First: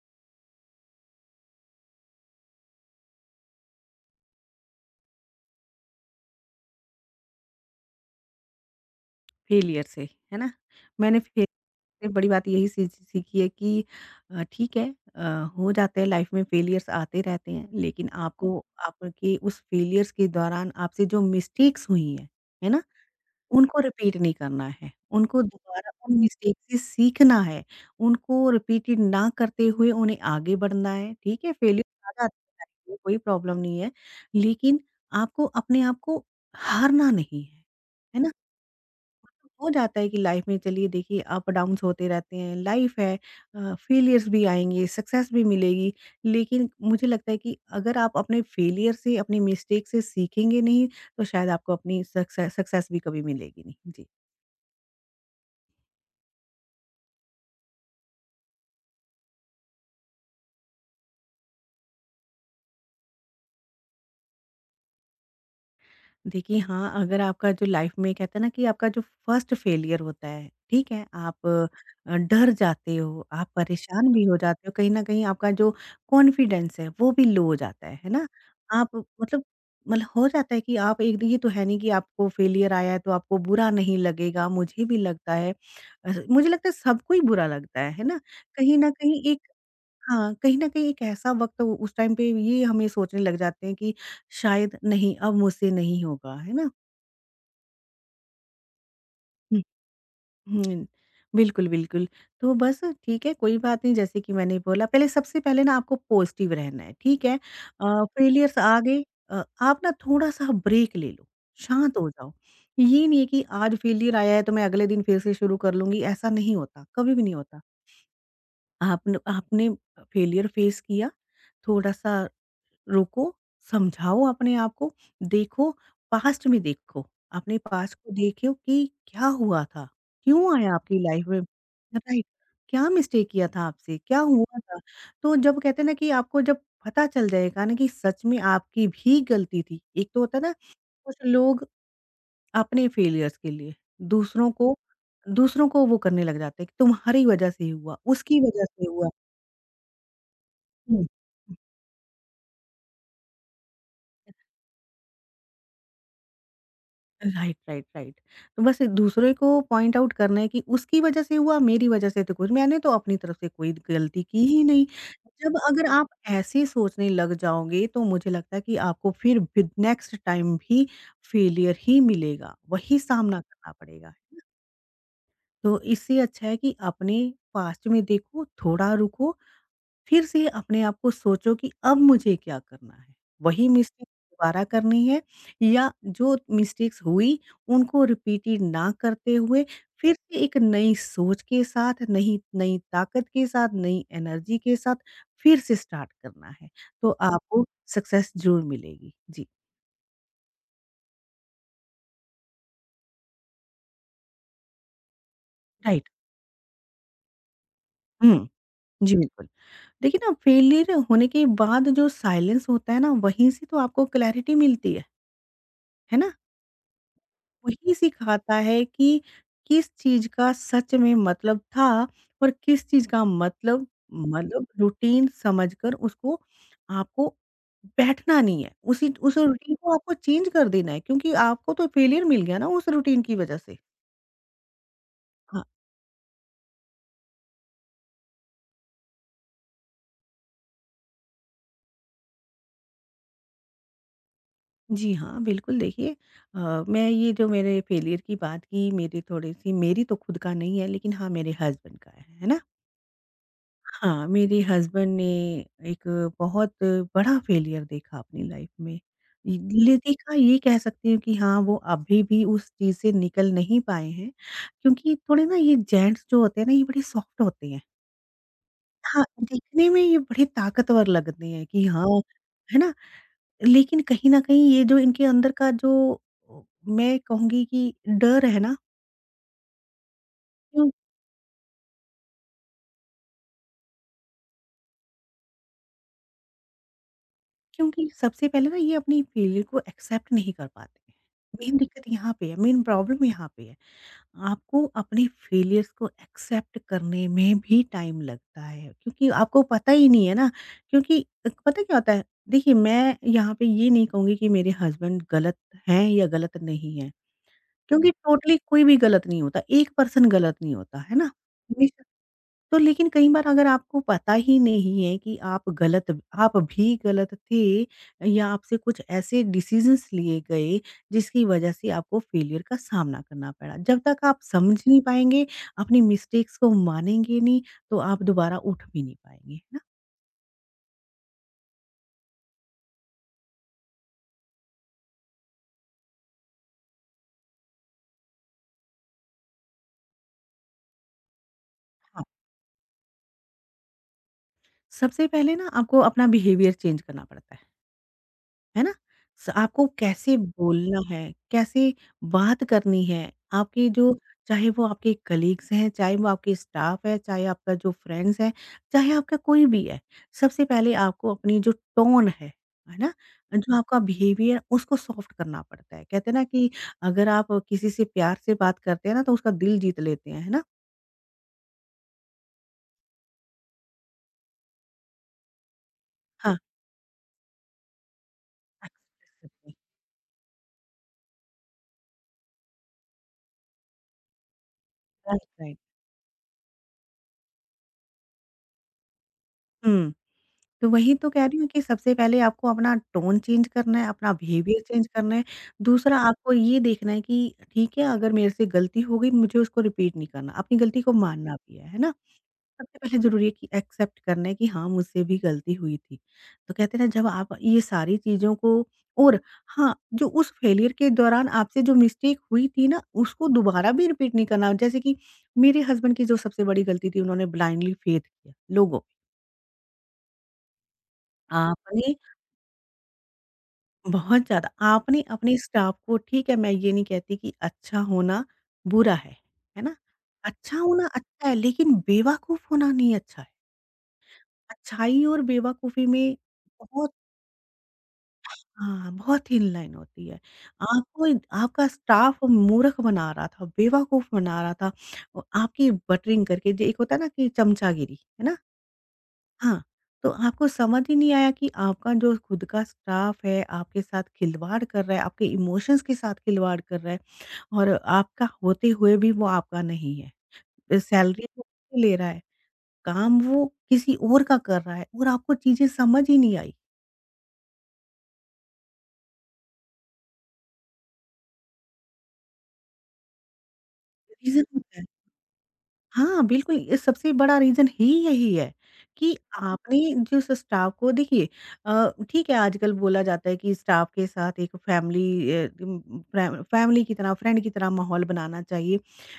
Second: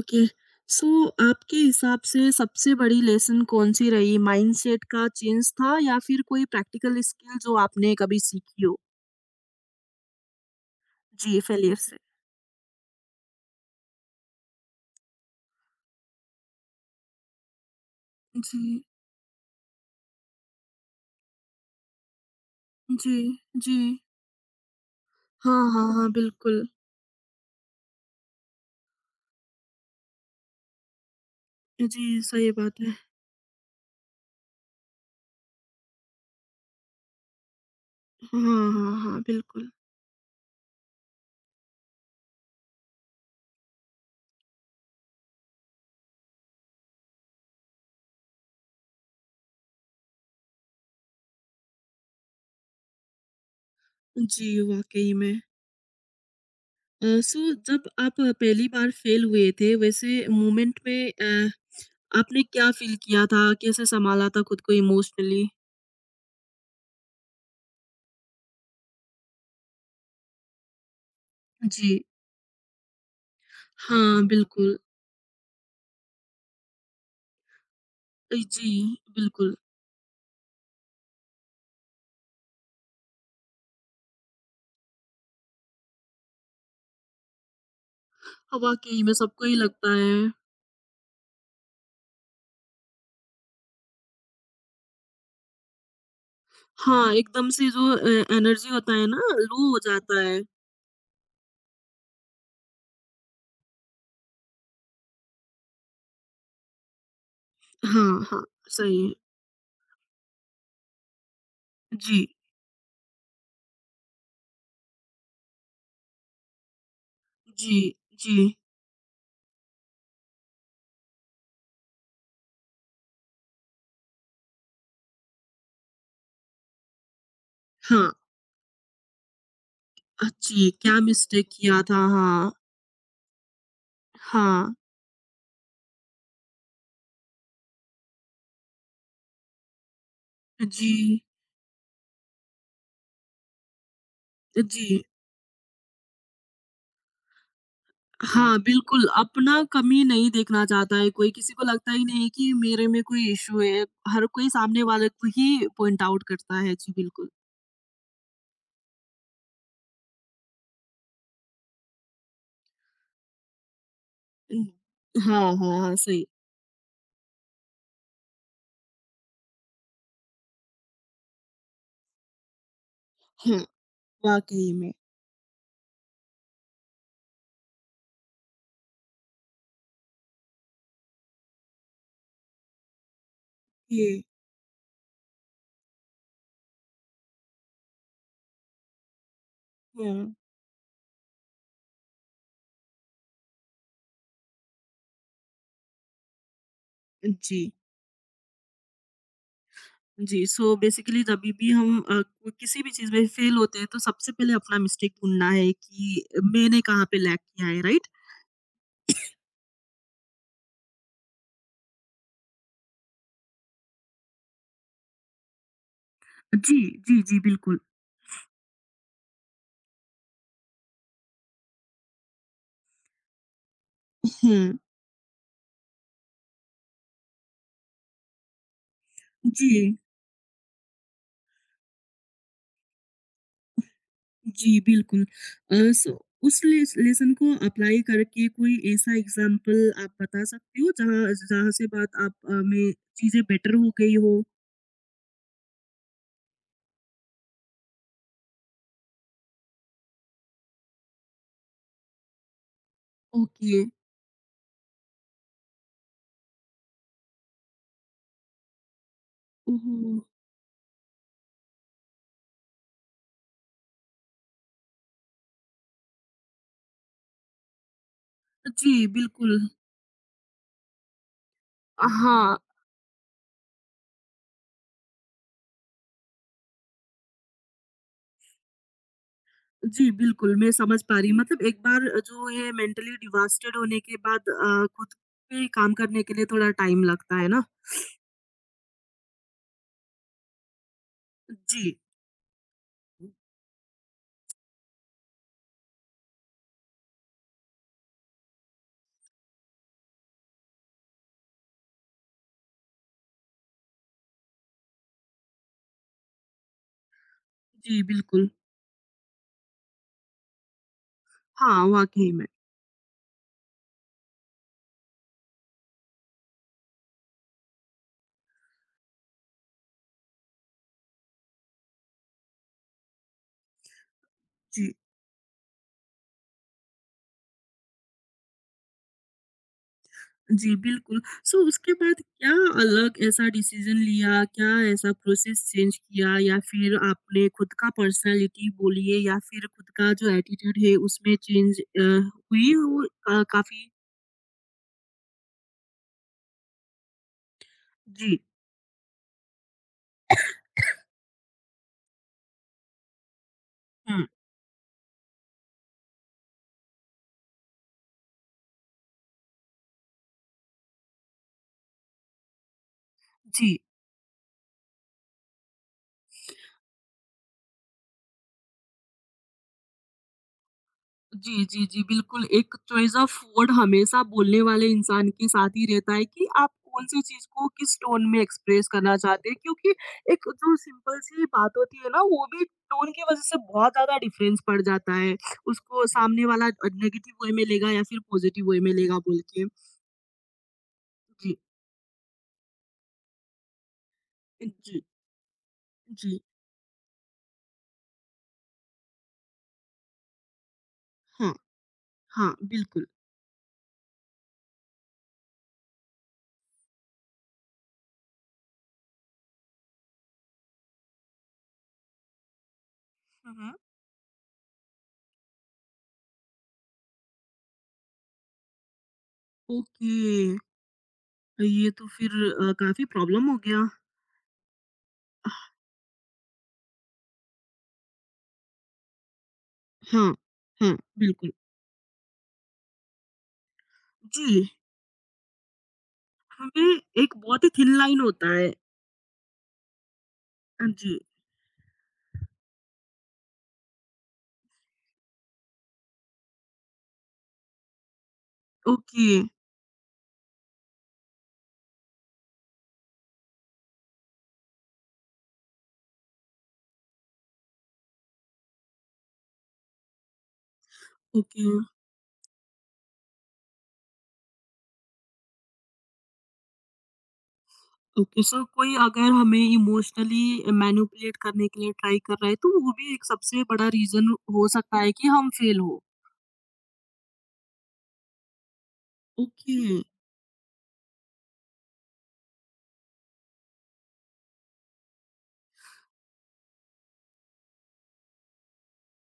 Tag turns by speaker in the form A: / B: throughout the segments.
A: Okay. सो आपके हिसाब से सबसे बड़ी लेसन कौन-सी रही? माइंडसेट का चेंज था या फिर कोई प्रैक्टिकल स्किल जो आपने कभी सीखी हो?
B: फेलियर से, है ना? मैंने
A: जी,
B: फेलियर
A: फेलियर से।
B: से बड़ी बात यही सी सीखी है कि ठीक है हो जाते हैं लाइफ में फेलियर्स आते रहते हैं, लेकिन आपको
A: जी,
B: आपके उस फेलियर्स के दौरान आपसे जो मिस्टेक्स हुई हैं, है ना?
A: जी, जी।
B: उनको रिपीट नहीं करना है, उनको
A: हाँ, हाँ,
B: दोबारा
A: हाँ,
B: उन मिस्टेक
A: बिल्कुल।
B: से सीखना है, उनको रिपीटेड ना करते हुए उन्हें आगे बढ़ना है, ठीक है?
A: जी,
B: फेलियर आ जाते
A: सही
B: हैं
A: बात
B: लाइफ
A: है।
B: में, कोई प्रॉब्लम नहीं है, लेकिन आपको अपने आप को हारना नहीं है, है ना?
A: हाँ, हाँ, हाँ,
B: हो
A: बिल्कुल।
B: जाता है कि लाइफ में चलिए देखिए अप डाउन्स होते रहते हैं। लाइफ है, फेलियर्स भी आएंगे, सक्सेस भी मिलेगी, लेकिन मुझे लगता है कि अगर आप अपने फेलियर से अपनी मिस्टेक से सीखेंगे नहीं तो शायद आपको अपनी सक्सेस सक्सेस भी कभी मिलेगी नहीं। जी
A: जी, वाक़ई में। सो जब आप पहली बार फेल हुए थे, वैसे मोमेंट में आपने क्या फ़ील किया था? कैसे सँभाला था खुद को इमोशनली?
B: देखिए हाँ, अगर आपका जो लाइफ़ में कहते हैं ना कि आपका जो फर्स्ट फेलियर होता है, ठीक है? आप
A: जी।
B: डर जाते हो, आप परेशान भी
A: हाँ,
B: हो जाते हो,
A: बिल्कुल।
B: कहीं न कहीं आपका जो कॉन्फिडेंस है वो भी लो हो जाता है ना?
A: जी,
B: आप मतलब
A: बिल्कुल।
B: मतलब हो जाता है कि आप एक दिन ये तो है नहीं कि आपको फेलियर आया है तो आपको बुरा नहीं लगेगा, मुझे भी लगता है मुझे लगता है सबको ही बुरा लगता है ना? कहीं न
A: वाक़ई में
B: कहीं
A: सबको
B: एक
A: ही लगता है।
B: हाँ, कहीं न कहीं एक ऐसा वक़्त उस टाइम पे ये हमें सोचने लग जाते हैं कि शायद नहीं अब मुझसे नहीं होगा, है ना?
A: हाँ, एकदम से जो ए एनर्जी होता है ना,
B: हुँ,
A: लो हो जाता है।
B: हुँ। बिल्कुल, बिल्कुल। तो बस ठीक है, कोई बात नहीं जैसे कि मैंने बोला पहले सबसे पहले ना आपको पॉज़िटिव रहना है, ठीक है?
A: हाँ, हाँ,
B: फेलियर्स आ गए।
A: सही है।
B: आप ना थोड़ा-सा ब्रेक ले लो, शांत हो
A: जी,
B: जाओ। ये नहीं है कि आज फेलियर आया है तो मैं अगले दिन फिर से शुरू कर लूँगी, ऐसा नहीं होता, कभी भी नहीं होता।
A: जी, जी।
B: आपने आपने फेलियर फेस किया, थोड़ा-सा रोको, समझाओ अपने आप को, देखो, पास्ट में देखो, अपने पास्ट
A: हाँ,
B: को देखो कि क्या हुआ था? क्यों
A: जी,
B: आया
A: क्या
B: आपकी लाइफ में?
A: मिस्टेक किया था,
B: राइट,
A: हाँ।
B: क्या मिस्टेक किया था आपसे? क्या हुआ
A: हाँ,
B: था? तो जब कहते हैं ना कि आपको जब पता चल जाएगा ना कि सच में आपकी भी गलती थी। एक तो होता है ना कुछ
A: जी,
B: लोग अपने फेलियर्स के लिए दूसरों को
A: जी।
B: दूसरों को वो करने लग जाते हैं कि तुम्हारी वजह से ही हुआ, उसकी
A: हाँ,
B: वजह से
A: बिल्कुल,
B: हुआ।
A: अपना कमी नहीं देखना चाहता
B: हुँ।
A: है कोई, किसी को लगता ही नहीं कि मेरे में कोई इश्यू है, हर कोई सामने वाले को ही पॉइंट आउट करता है। जी, बिल्कुल।
B: Right, right, right. तो बस दूसरे को पॉइंट आउट करना है कि उसकी वजह से हुआ, मेरी वजह से तो कुछ मैंने तो अपनी तरफ से कोई गलती की ही
A: हुँ।
B: नहीं।
A: हाँ,
B: जब
A: हाँ,
B: अगर
A: हाँ,
B: आप
A: सही।
B: ऐसे सोचने लग जाओगे, तो मुझे लगता है कि आपको फिर भी नेक्स्ट टाइम भी फेलियर ही मिलेगा, वही सामना
A: हाँ,
B: करना पड़ेगा।
A: वाक़ई में।
B: तो इससे अच्छा है कि अपने पास्ट में देखो, थोड़ा रुको, फिर से अपने आप को सोचो कि अब मुझे क्या करना है? वही मिस्टेक
A: ये
B: दोबारा करनी है या जो मिस्टेक्स हुई उनको रिपीटेड ना करते हुए
A: हुँ।
B: फिर से एक नई सोच के साथ, नई नई ताकत के साथ, नई एनर्जी के साथ फिर से स्टार्ट करना है। तो आपको
A: जी,
B: सक्सेस ज़रूर मिलेगी। जी,
A: जी। सो बेसिकली जभी भी हम किसी भी चीज़ में फेल होते हैं तो सबसे पहले अपना मिस्टेक ढूँढना है
B: राइट।
A: कि मैंने कहाँ पे लैग किया है, राइट?
B: हुँ, जी बिल्कुल। देखिए ना फेलियर होने के बाद जो साइलेंस होता है ना वहीं से तो आपको क्लैरिटी मिलती है ना?
A: जी, जी, जी, बिल्कुल।
B: वही सिखाता है कि किस चीज़ का सच में मतलब था और किस चीज़ का मतलब, मतलब
A: हाँ,
B: रूटीन समझकर उसको आपको बैठना नहीं है। उसी उस रूटीन को
A: जी,
B: आपको चेंज कर देना है क्योंकि आपको तो फेलियर मिल गया ना उस रूटीन की वज़ह से।
A: जी, बिल्कुल।
B: हाँ,
A: सो उस लेसन को अप्लाई करके कोई ऐसा एग्ज़ाम्पल आप बता सकते हो जहाँ जहाँ से बात आप में चीज़ें बेटर हो गई हो?
B: जी हाँ, बिल्कुल देखिए मैं ये जो मेरे फेलियर की बात की मेरी थोड़ी-सी मेरी तो खुद का नहीं है लेकिन हाँ, मेरे हस्बैंड का है ना?
A: ओके।
B: हाँ, मेरे हस्बैंड ने एक बहुत बड़ा फेलियर देखा अपनी लाइफ में। इ
A: ओह हो!
B: ले देखा ये कह सकती हूँ कि हाँ, वो अभी भी उस चीज़ से निकल नहीं पाए हैं, क्योंकि थोड़े ना ये जेंट्स जो होते हैं ना, ये बड़े सॉफ्ट होते हैं।
A: जी,
B: हाँ,
A: बिल्कुल।
B: दिखने में ये बड़े ताकतवर लगते हैं कि हाँ,
A: हाँ।
B: है ना? लेकिन कहीं न कहीं ये जो इनके अंदर का जो मैं कहूँगी कि डर है ना
A: जी, बिल्कुल, मैं समझ पा रही हूँ। मतलब एक बार जो है मेंटली डिवास्टेड होने के बाद खुद पे काम करने के लिए थोड़ा टाइम लगता है ना?
B: क्योंकि सबसे पहले ना ये अपनी फेलियर को एक्सेप्ट नहीं कर पाते हैं। मेन
A: जी।
B: दिक्कत यहाँ पे है, मेन प्रॉब्लम यहाँ पे है। आपको अपने फेलियर्स को एक्सेप्ट करने में भी टाइम लगता है क्योंकि आपको पता ही नहीं है ना क्योंकि पता क्या होता है देखिए मैं यहाँ पे ये नहीं कहूँगी कि मेरे हस्बैंड गलत हैं या गलत नहीं है
A: जी,
B: क्योंकि
A: बिल्कुल।
B: टोटली कोई भी गलत नहीं होता, एक पर्सन गलत नहीं होता है ना।
A: हाँ, वाक़ई में।
B: तो लेकिन कई बार अगर आपको पता ही नहीं है कि आप भी गलत थे या आपसे कुछ ऐसे डिसीजंस लिए गए जिसकी वजह से आपको फेलियर का सामना करना पड़ा। जब तक आप समझ
A: जी।
B: नहीं पाएँगे, अपनी मिस्टेक्स को मानेंगे नहीं, तो आप दोबारा उठ भी नहीं पाएँगे, है ना?
A: जी, बिल्कुल। सो उसके बाद क्या अलग ऐसा डिसीज़न लिया? क्या ऐसा प्रोसेस चेंज किया या फिर आपने खुद का पर्सनैलिटी बोलिए या फिर खुद का जो एटीट्यूड है उसमें चेंज
B: हाँ।
A: हुई हो काफ़ी?
B: सबसे पहले ना आपको अपना बिहेवियर चेंज करना पड़ता है।
A: जी।
B: है ना? स आपको कैसे बोलना है, कैसे बात करनी है, आपकी जो
A: हुँ,
B: चाहे वो आपके कलीग्स हैं, चाहे वो आपके स्टाफ है, चाहे आपका जो फ्रेंड्स है, चाहे आपका कोई भी है। सबसे पहले आपको अपनी जो टोन है ना? जो
A: जी।
B: आपका बिहेवियर उसको सॉफ्ट करना पड़ता है। कहते हैं ना कि अगर आप किसी से प्यार से बात करते हैं ना तो उसका दिल जीत लेते हैं, है ना?
A: जी, जी, जी, बिल्कुल, एक चॉइस ऑफ वर्ड हमेशा बोलने वाले इंसान के साथ ही रहता है कि
B: हाँ।
A: आप कौन-सी चीज़ को किस टोन में एक्सप्रेस करना चाहते हैं क्योंकि एक जो सिंपल सी बात होती है ना, वो भी टोन की वज़ह से बहुत ज़्यादा डिफ़रेंस पड़ जाता है।
B: Right, right.
A: उसको सामने वाला नेगेटिव वे में लेगा या फिर पॉज़िटिव वे में लेगा बोल के।
B: हुँ। तो वही तो कह रही
A: जी,
B: हूँ कि सबसे पहले आपको अपना टोन चेंज करना है, अपना बिहेवियर
A: जी,
B: चेंज करना है। दूसरा
A: जी।
B: आपको ये देखना है कि ठीक है, अगर मेरे से गलती हो गई मुझे उसको रिपीट नहीं करना, अपनी गलती को
A: हाँ,
B: मानना भी है ना?
A: हाँ,
B: सबसे
A: बिल्कुल।
B: पहले ज़रूरी है कि एक्सेप्ट करना है कि हाँ, मुझसे भी गलती हुई थी। तो कहते हैं ना जब आप ये सारी चीज़ों को और हाँ, जो उस फेलियर के दौरान आपसे जो मिस्टेक हुई थी ना, उसको
A: हुँ, हुँ।
B: दोबारा भी रिपीट नहीं करना। जैसे कि मेरे हस्बैंड की जो सबसे बड़ी गलती थी उन्होंने ब्लाइंडली फेथ किया लोगों पे।
A: ओके, ये तो
B: आपने
A: फिर काफ़ी प्रॉब्लम हो गया।
B: बहुत ज़्यादा। आपने अपने स्टाफ को ठीक है मैं ये नहीं कहती कि अच्छा होना बुरा है ना?
A: हाँ,
B: अच्छा
A: हाँ,
B: होना अच्छा
A: बिल्कुल।
B: है लेकिन बेवकूफ़ होना नहीं अच्छा है।
A: जी।
B: अच्छाई और बेवकूफ़ी में
A: हमें
B: बहुत
A: एक बहुत ही थिन लाइन होता है।
B: हाँ, बहुत थिन लाइन होती है।
A: हाँ जी।
B: आपको आपका स्टाफ मूर्ख बना रहा था, बेवकूफ़ बना रहा था। आपकी बटरिंग करके जो एक होता है ना कि चमचागिरी, है ना?
A: ओके,
B: हाँ, तो आपको समझ ही नहीं आया कि आपका जो खुद का स्टाफ है, आपके साथ खिलवाड़ कर रहा है, आपके इमोशंस के साथ खिलवाड़ कर रहा है और आपका होते हुए भी वो आपका नहीं है। सैलरी वो
A: ओके,
B: आपसे ले रहा है, काम वो किसी और का कर रहा है और आपको चीज़ें समझ ही नहीं आई।
A: ओके। सो कोई अगर हमें इमोशनली मैनिपुलेट करने के लिए ट्राई कर रहा है तो वो भी एक सबसे बड़ा रीज़न
B: रीज़न
A: हो
B: होता
A: सकता
B: है।
A: है कि हम फेल हो।
B: हाँ, बिल्कुल, ये सबसे बड़ा रीज़न ही यही है कि
A: ओके।
B: आपने जिस स्टाफ को देखिए ठीक है आजकल बोला जाता है कि स्टाफ के साथ एक फैमिली फ्रै फैमिली की तरह, फ्रेंड की तरह माहौल बनाना चाहिए।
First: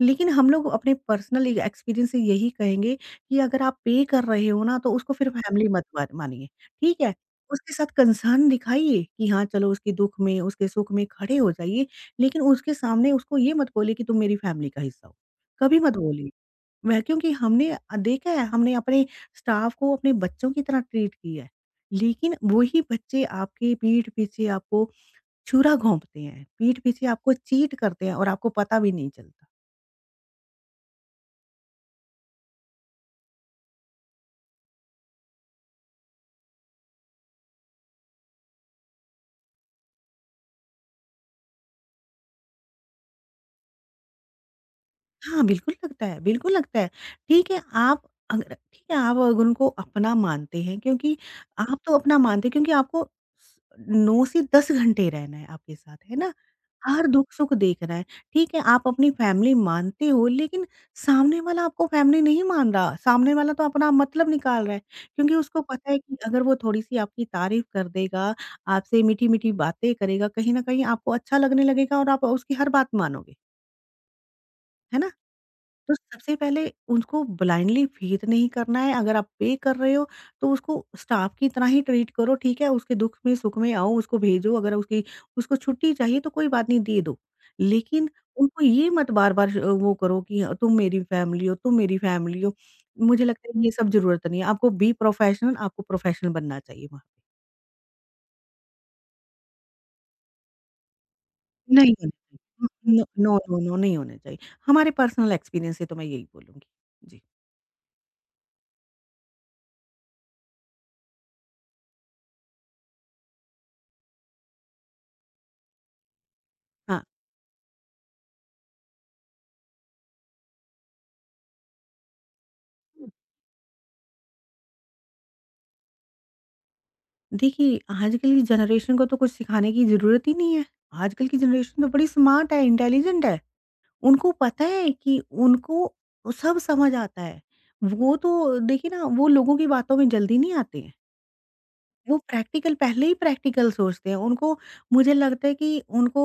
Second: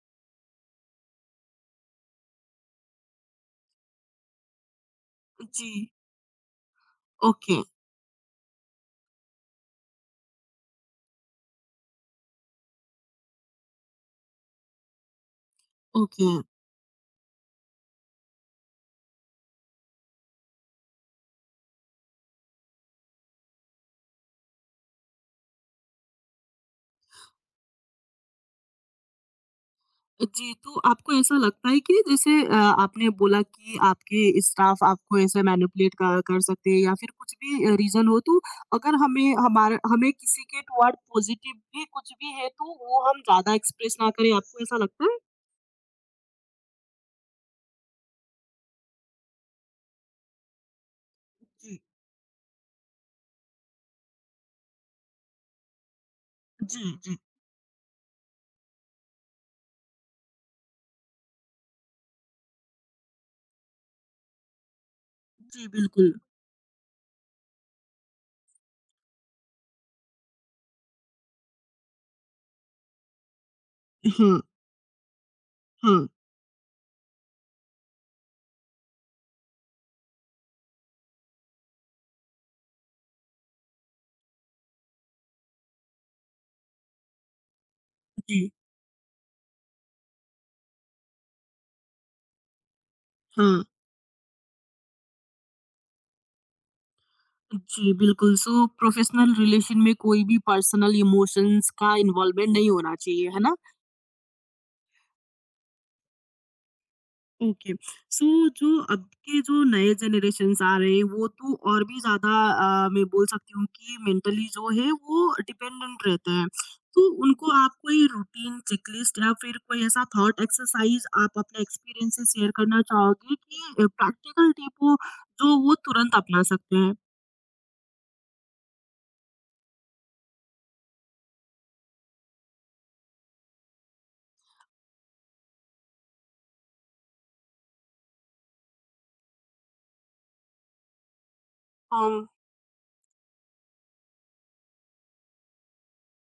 B: लेकिन हम लोग अपने पर्सनल एक एक्सपीरियंस से यही कहेंगे कि अगर आप पे कर रहे हो ना, तो उसको फिर फैमिली मत
A: जी।
B: मा मानिए, ठीक है?
A: ओके,
B: उसके साथ कंसर्न दिखाइए कि हाँ, चलो उसके दुःख में, उसके सुख में खड़े हो जाइए, लेकिन उसके सामने उसको ये मत बोलिए कि तुम मेरी फैमिली का हिस्सा हो, कभी मत बोलिए।
A: ओके।
B: वह क्योंकि हमने देखा है हमने अपने स्टाफ को अपने बच्चों की तरह ट्रीट किया है। लेकिन वही बच्चे आपके पीठ पीछे आपको छुरा घोंपते हैं, पीठ पीछे आपको चीट करते हैं और आपको पता भी नहीं चलता।
A: जी, तो आपको ऐसा लगता है कि जैसे आपने बोला कि आपके स्टाफ आपको ऐसे मैनिपुलेट कर कर सकते हैं या फिर कुछ भी रीज़न हो तो अगर हमें किसी के टुवर्ड पॉज़िटिव भी कुछ भी है तो वो हम ज़्यादा एक्सप्रेस ना करें, आपको ऐसा लगता है?
B: हाँ, बिल्कुल लगता है, बिल्कुल लगता है। ठीक है, आप अगर ठीक है, आप अगर उनको अपना मानते हैं क्योंकि आप
A: जी,
B: तो अपना मानते हैं क्योंकि आपको स 9 से 10 घंटे रहना है आपके साथ, है ना?
A: जी,
B: हर
A: जी।
B: दुख-सुख देख रहा है। ठीक है, आप अपनी फैमिली मानते हो लेकिन सामने वाला आपको फैमिली नहीं मान रहा, सामने वाला तो अपना मतलब निकाल रहा है। क्योंकि उसको
A: जी,
B: पता है
A: बिल्कुल।
B: कि अगर वो थोड़ी-सी आपकी तारीफ़ कर देगा, आपसे मीठी-मीठी बातें करेगा, कहीं न कहीं आपको अच्छा लगने लगेगा और आप उसकी हर बात मानोगे।
A: हाँ,
B: है ना? तो
A: हाँ।
B: सबसे पहले उनको ब्लाइंडली फेथ नहीं करना है, अगर आप पे कर रहे हो, तो उसको स्टाफ की तरह ही ट्रीट करो, ठीक है? उसके दुःख में, सुख में आओ, उसको भेजो, अगर उसकी उसको छुट्टी चाहिए तो कोई बात नहीं, दे दो। लेकिन
A: जी,
B: उनको ये मत बार-बार श वो करो कि तुम मेरी फैमिली हो, तुम मेरी फैमिली हो। मुझे लगता है
A: हाँ।
B: ये सब ज़रूरत नहीं है, आपको बी प्रोफेशनल, आपको प्रोफेशनल बनना चाहिए वहाँ पे।
A: जी, बिल्कुल। सो प्रोफ़ेशनल रिलेशन में कोई भी पर्सनल इमोशंस
B: नहीं
A: का
B: होना चाहिए।
A: इन्वॉल्वमेंट नहीं होना
B: नो
A: चाहिए,
B: नो,
A: है ना?
B: नो, नो, नहीं होना चाहिए। हमारे पर्सनल एक्सपीरियंस से तो मैं यही बोलूँगी। जी,
A: ओके। सो जो अब के जो नए जनरेशन्स आ रहे हैं वो तो और भी ज़्यादा मैं बोल सकती हूँ कि मेंटली जो है वो डिपेंडेंट रहते हैं।
B: हाँ।
A: तो उनको आप कोई रूटीन, चेकलिस्ट या फिर कोई ऐसा थॉट एक्सरसाइज़ आप अपने एक्सपीरियंस से शेयर करना चाहोगे कि प्रैक्टिकल टिप हो जो वो तुरंत अपना सकते हैं?
B: देखिए, आजकल की जनरेशन को तो कुछ सिखाने की ज़रूरत ही नहीं है। आजकल की जनरेशन तो बड़ी स्मार्ट है, इंटेलिजेंट है। उनको पता है कि उनको सब समझ आता है। वो तो देखिए ना, वो लोगों की बातों में जल्दी नहीं आते हैं।
A: अम
B: वो प्रैक्टिकल पहले ही प्रैक्टिकल सोचते हैं। उनको मुझे लगता है कि उनको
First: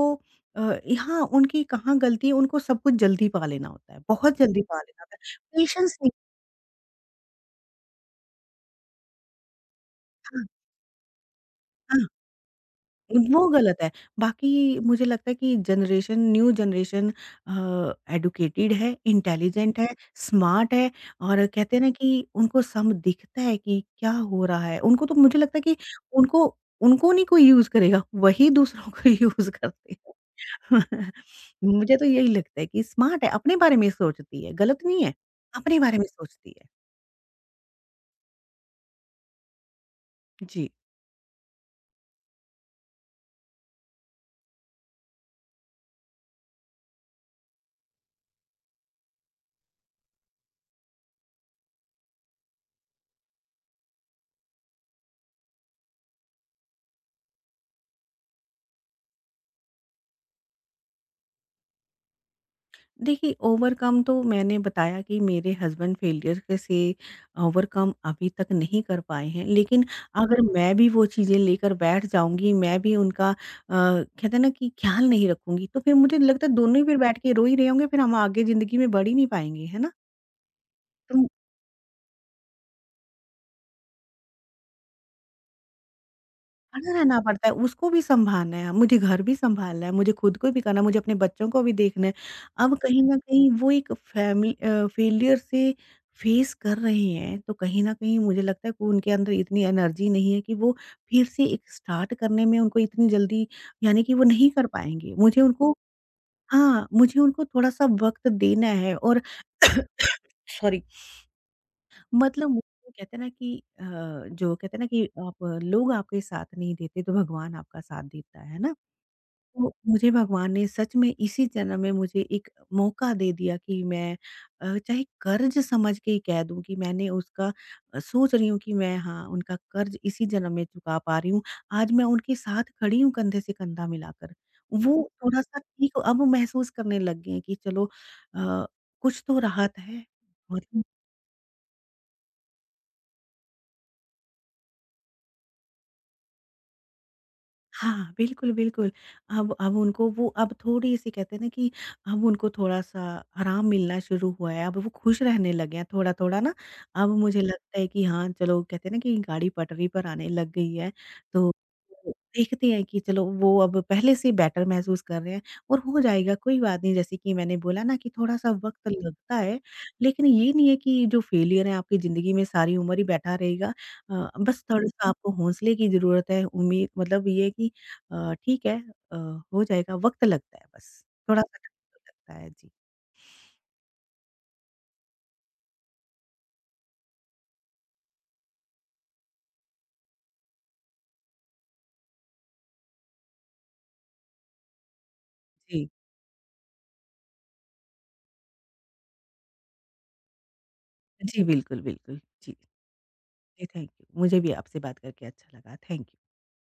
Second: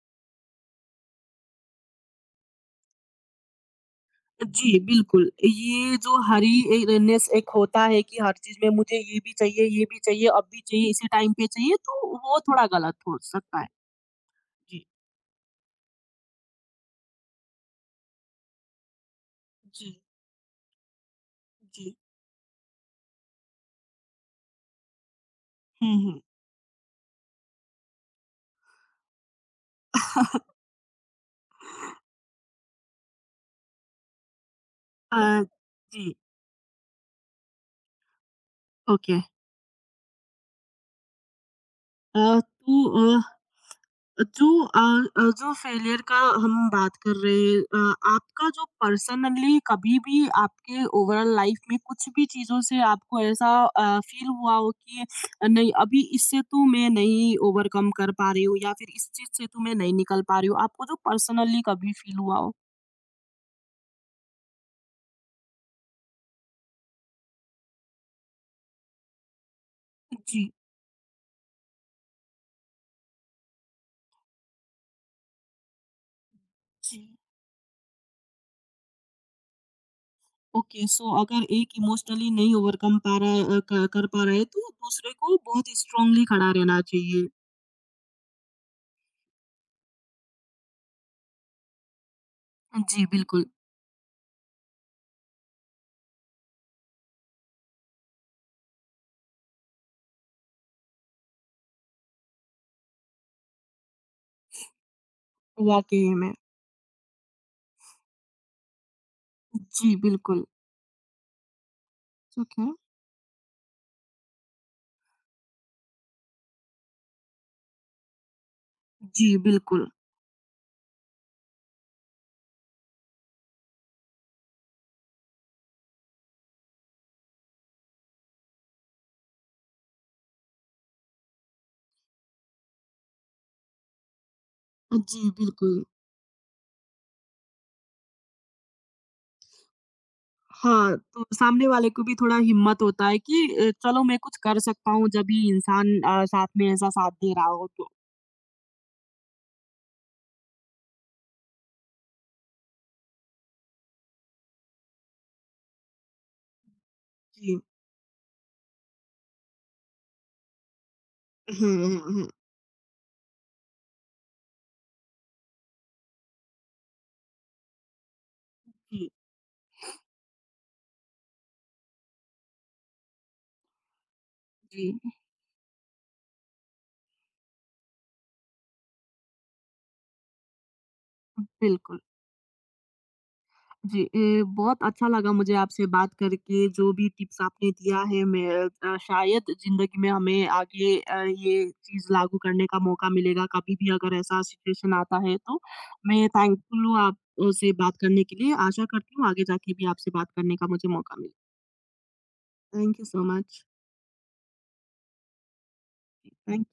B: यहाँ उनकी कहाँ गलती है, उनको सब कुछ जल्दी पा लेना होता है, बहुत जल्दी
A: जी,
B: पा लेना होता
A: बिल्कुल।
B: है। पेशेंस
A: ये
B: नहीं।
A: जो हरीनेस एक होता है कि हर चीज़ में मुझे ये भी चाहिए,
B: हाँ,
A: अब भी चाहिए, इसी टाइम पे चाहिए,
B: हाँ।
A: तो वो थोड़ा गलत हो
B: वो
A: सकता है।
B: गलत है। बाकी
A: जी,
B: मुझे लगता है कि जनरेशन न्यू जनरेशन एडुकेटेड है, इंटेलिजेंट है,
A: जी,
B: स्मार्ट है और कहते हैं ना
A: जी।
B: कि उनको सब दिखता है कि क्या हो रहा है। उनको तो मुझे लगता है कि
A: हुँ, हुँ।
B: उनको उनको नहीं कोई यूज़ करेगा, वही दूसरों को यूज़ करते हैं। मुझे तो यही लगता है कि स्मार्ट है, अपने बारे में सोचती है, गलत नहीं है,
A: अ,
B: अपने बारे में
A: जी,
B: सोचती है।
A: ओके।
B: जी।
A: अ, तो अ, जो अ जो फेलियर का हम बात कर रहे हैं आपका जो पर्सनली कभी भी आपके ओवरऑल लाइफ में कुछ भी चीज़ों से आपको ऐसा फ़ील हुआ हो कि नहीं अभी इससे तो मैं नहीं ओवरकम कर पा रही हूँ या फिर इस चीज़ से तो मैं नहीं निकल पा रही हूँ। आपको जो पर्सनली कभी फ़ील हुआ हो?
B: देखिए, ओवरकम तो मैंने बताया कि मेरे हस्बैंड फेलियर के से ओवरकम अभी तक नहीं कर पाए हैं। लेकिन अगर
A: जी,
B: मैं भी वो चीज़ें लेकर बैठ जाऊँगी, मैं भी उनका कहते हैं ना कि ख़्याल नहीं रखूँगी, तो फिर मुझे लगता है दोनों ही फिर
A: जी।
B: बैठ के रो ही रहे होंगे, फिर हम आगे ज़िंदगी में बढ़ ही नहीं पाएँगे, है ना?
A: ओके, सो
B: तो
A: अगर एक इमोशनली नहीं ओवरकम पा रहा है अ, क कर पा रहा है तो दूसरे को बहुत स्ट्रॉन्गली खड़ा रहना
B: खड़ा रहना
A: चाहिए।
B: पड़ता है, उसको भी सँभालना है, मुझे घर भी सँभालना है, मुझे खुद को भी करना है, मुझे अपने बच्चों को भी देखना है। अब कहीं
A: जी,
B: न
A: बिल्कुल।
B: कहीं वो एक फैमिली फेलियर से फेस कर रहे हैं, तो कहीं न कहीं मुझे लगता है कि उनके अंदर इतनी एनर्जी नहीं है कि वो फिर से एक स्टार्ट करने में उनको इतनी जल्दी, यानी कि वो नहीं कर पाएँगे। मुझे उनको
A: वाक़ई में।
B: हाँ, मुझे उनको थोड़ा-सा वक़्त देना है और
A: जी, बिल्कुल।
B: सॉरी। मतलब
A: ठीक है।
B: मुझे कहते हैं ना कि जो कहते हैं ना कि आप लोग आपके साथ नहीं देते, तो भगवान आपका साथ देता है ना?
A: जी,
B: तो
A: बिल्कुल।
B: मुझे भगवान ने सच में इसी जन्म में मुझे एक मौका दे दिया कि मैं चाहे कर्ज समझ के ही कह दूँ कि मैंने उसका सोच रही हूँ कि मैं हाँ, उनका कर्ज इसी जन्म में चुका पा रही हूँ। आज मैं उनके साथ खड़ी हूँ कंधे से कंधा मिलाकर। वो
A: जी,
B: थोड़ा-सा
A: बिल्कुल।
B: ठीक अब महसूस करने लग गए हैं कि चलो अ, कुछ तो राहत है।
A: हाँ, तो सामने वाले को भी थोड़ा हिम्मत होता है कि चलो मैं कुछ कर सकता हूँ जब ये इंसान साथ में ऐसा साथ दे रहा हो तो।
B: हाँ, बिल्कुल, बिल्कुल। अब उनको वो अब थोड़ी-सी कहते हैं ना कि अब उनको थोड़ा-सा आराम मिलना शुरू हुआ है, अब वो खुश रहने लगे हैं थोड़ा-थोड़ा ना। अब मुझे
A: जी।
B: लगता है कि हाँ, चलो कहते हैं ना कि गाड़ी पटरी पर आने लग गई है, तो
A: हुँ, हुँ, हुँ।
B: देखते हैं कि चलो वो अब पहले से बेटर महसूस कर रहे हैं और हो जाएगा, कोई बात नहीं। जैसे कि मैंने बोला ना कि थोड़ा-सा वक़्त
A: जी,
B: लगता है, लेकिन ये नहीं है कि जो फेलियर है आपकी ज़िंदगी में सारी उम्र ही बैठा रहेगा। बस
A: जी,
B: थोड़ा-सा हुँ। आपको हौसले की ज़रूरत है, उम्मीद मतलब ये है कि ठीक है अ, हो जाएगा, वक़्त लगता है बस, थोड़ा-सा
A: बिल्कुल।
B: वक़्त लगता है। जी,
A: जी, ए, बहुत अच्छा लगा मुझे आपसे बात करके, जो भी टिप्स आपने दिया है मैं शायद ज़िंदगी में हमें आगे ये चीज़ लागू करने का मौका मिलेगा, कभी भी अगर ऐसा सिचुएशन आता है तो।
B: जी।
A: मैं थैंकफुल हूँ आपसे बात करने के लिए, आशा करती हूँ आगे जाके भी आपसे बात करने का मुझे मौका
B: जी,
A: मिले।
B: बिल्कुल, बिल्कुल। जी,
A: थैंक यू सो मच।
B: जी, थैंक यू। मुझे भी आपसे बात करके अच्छा लगा। Thank you.
A: थैंक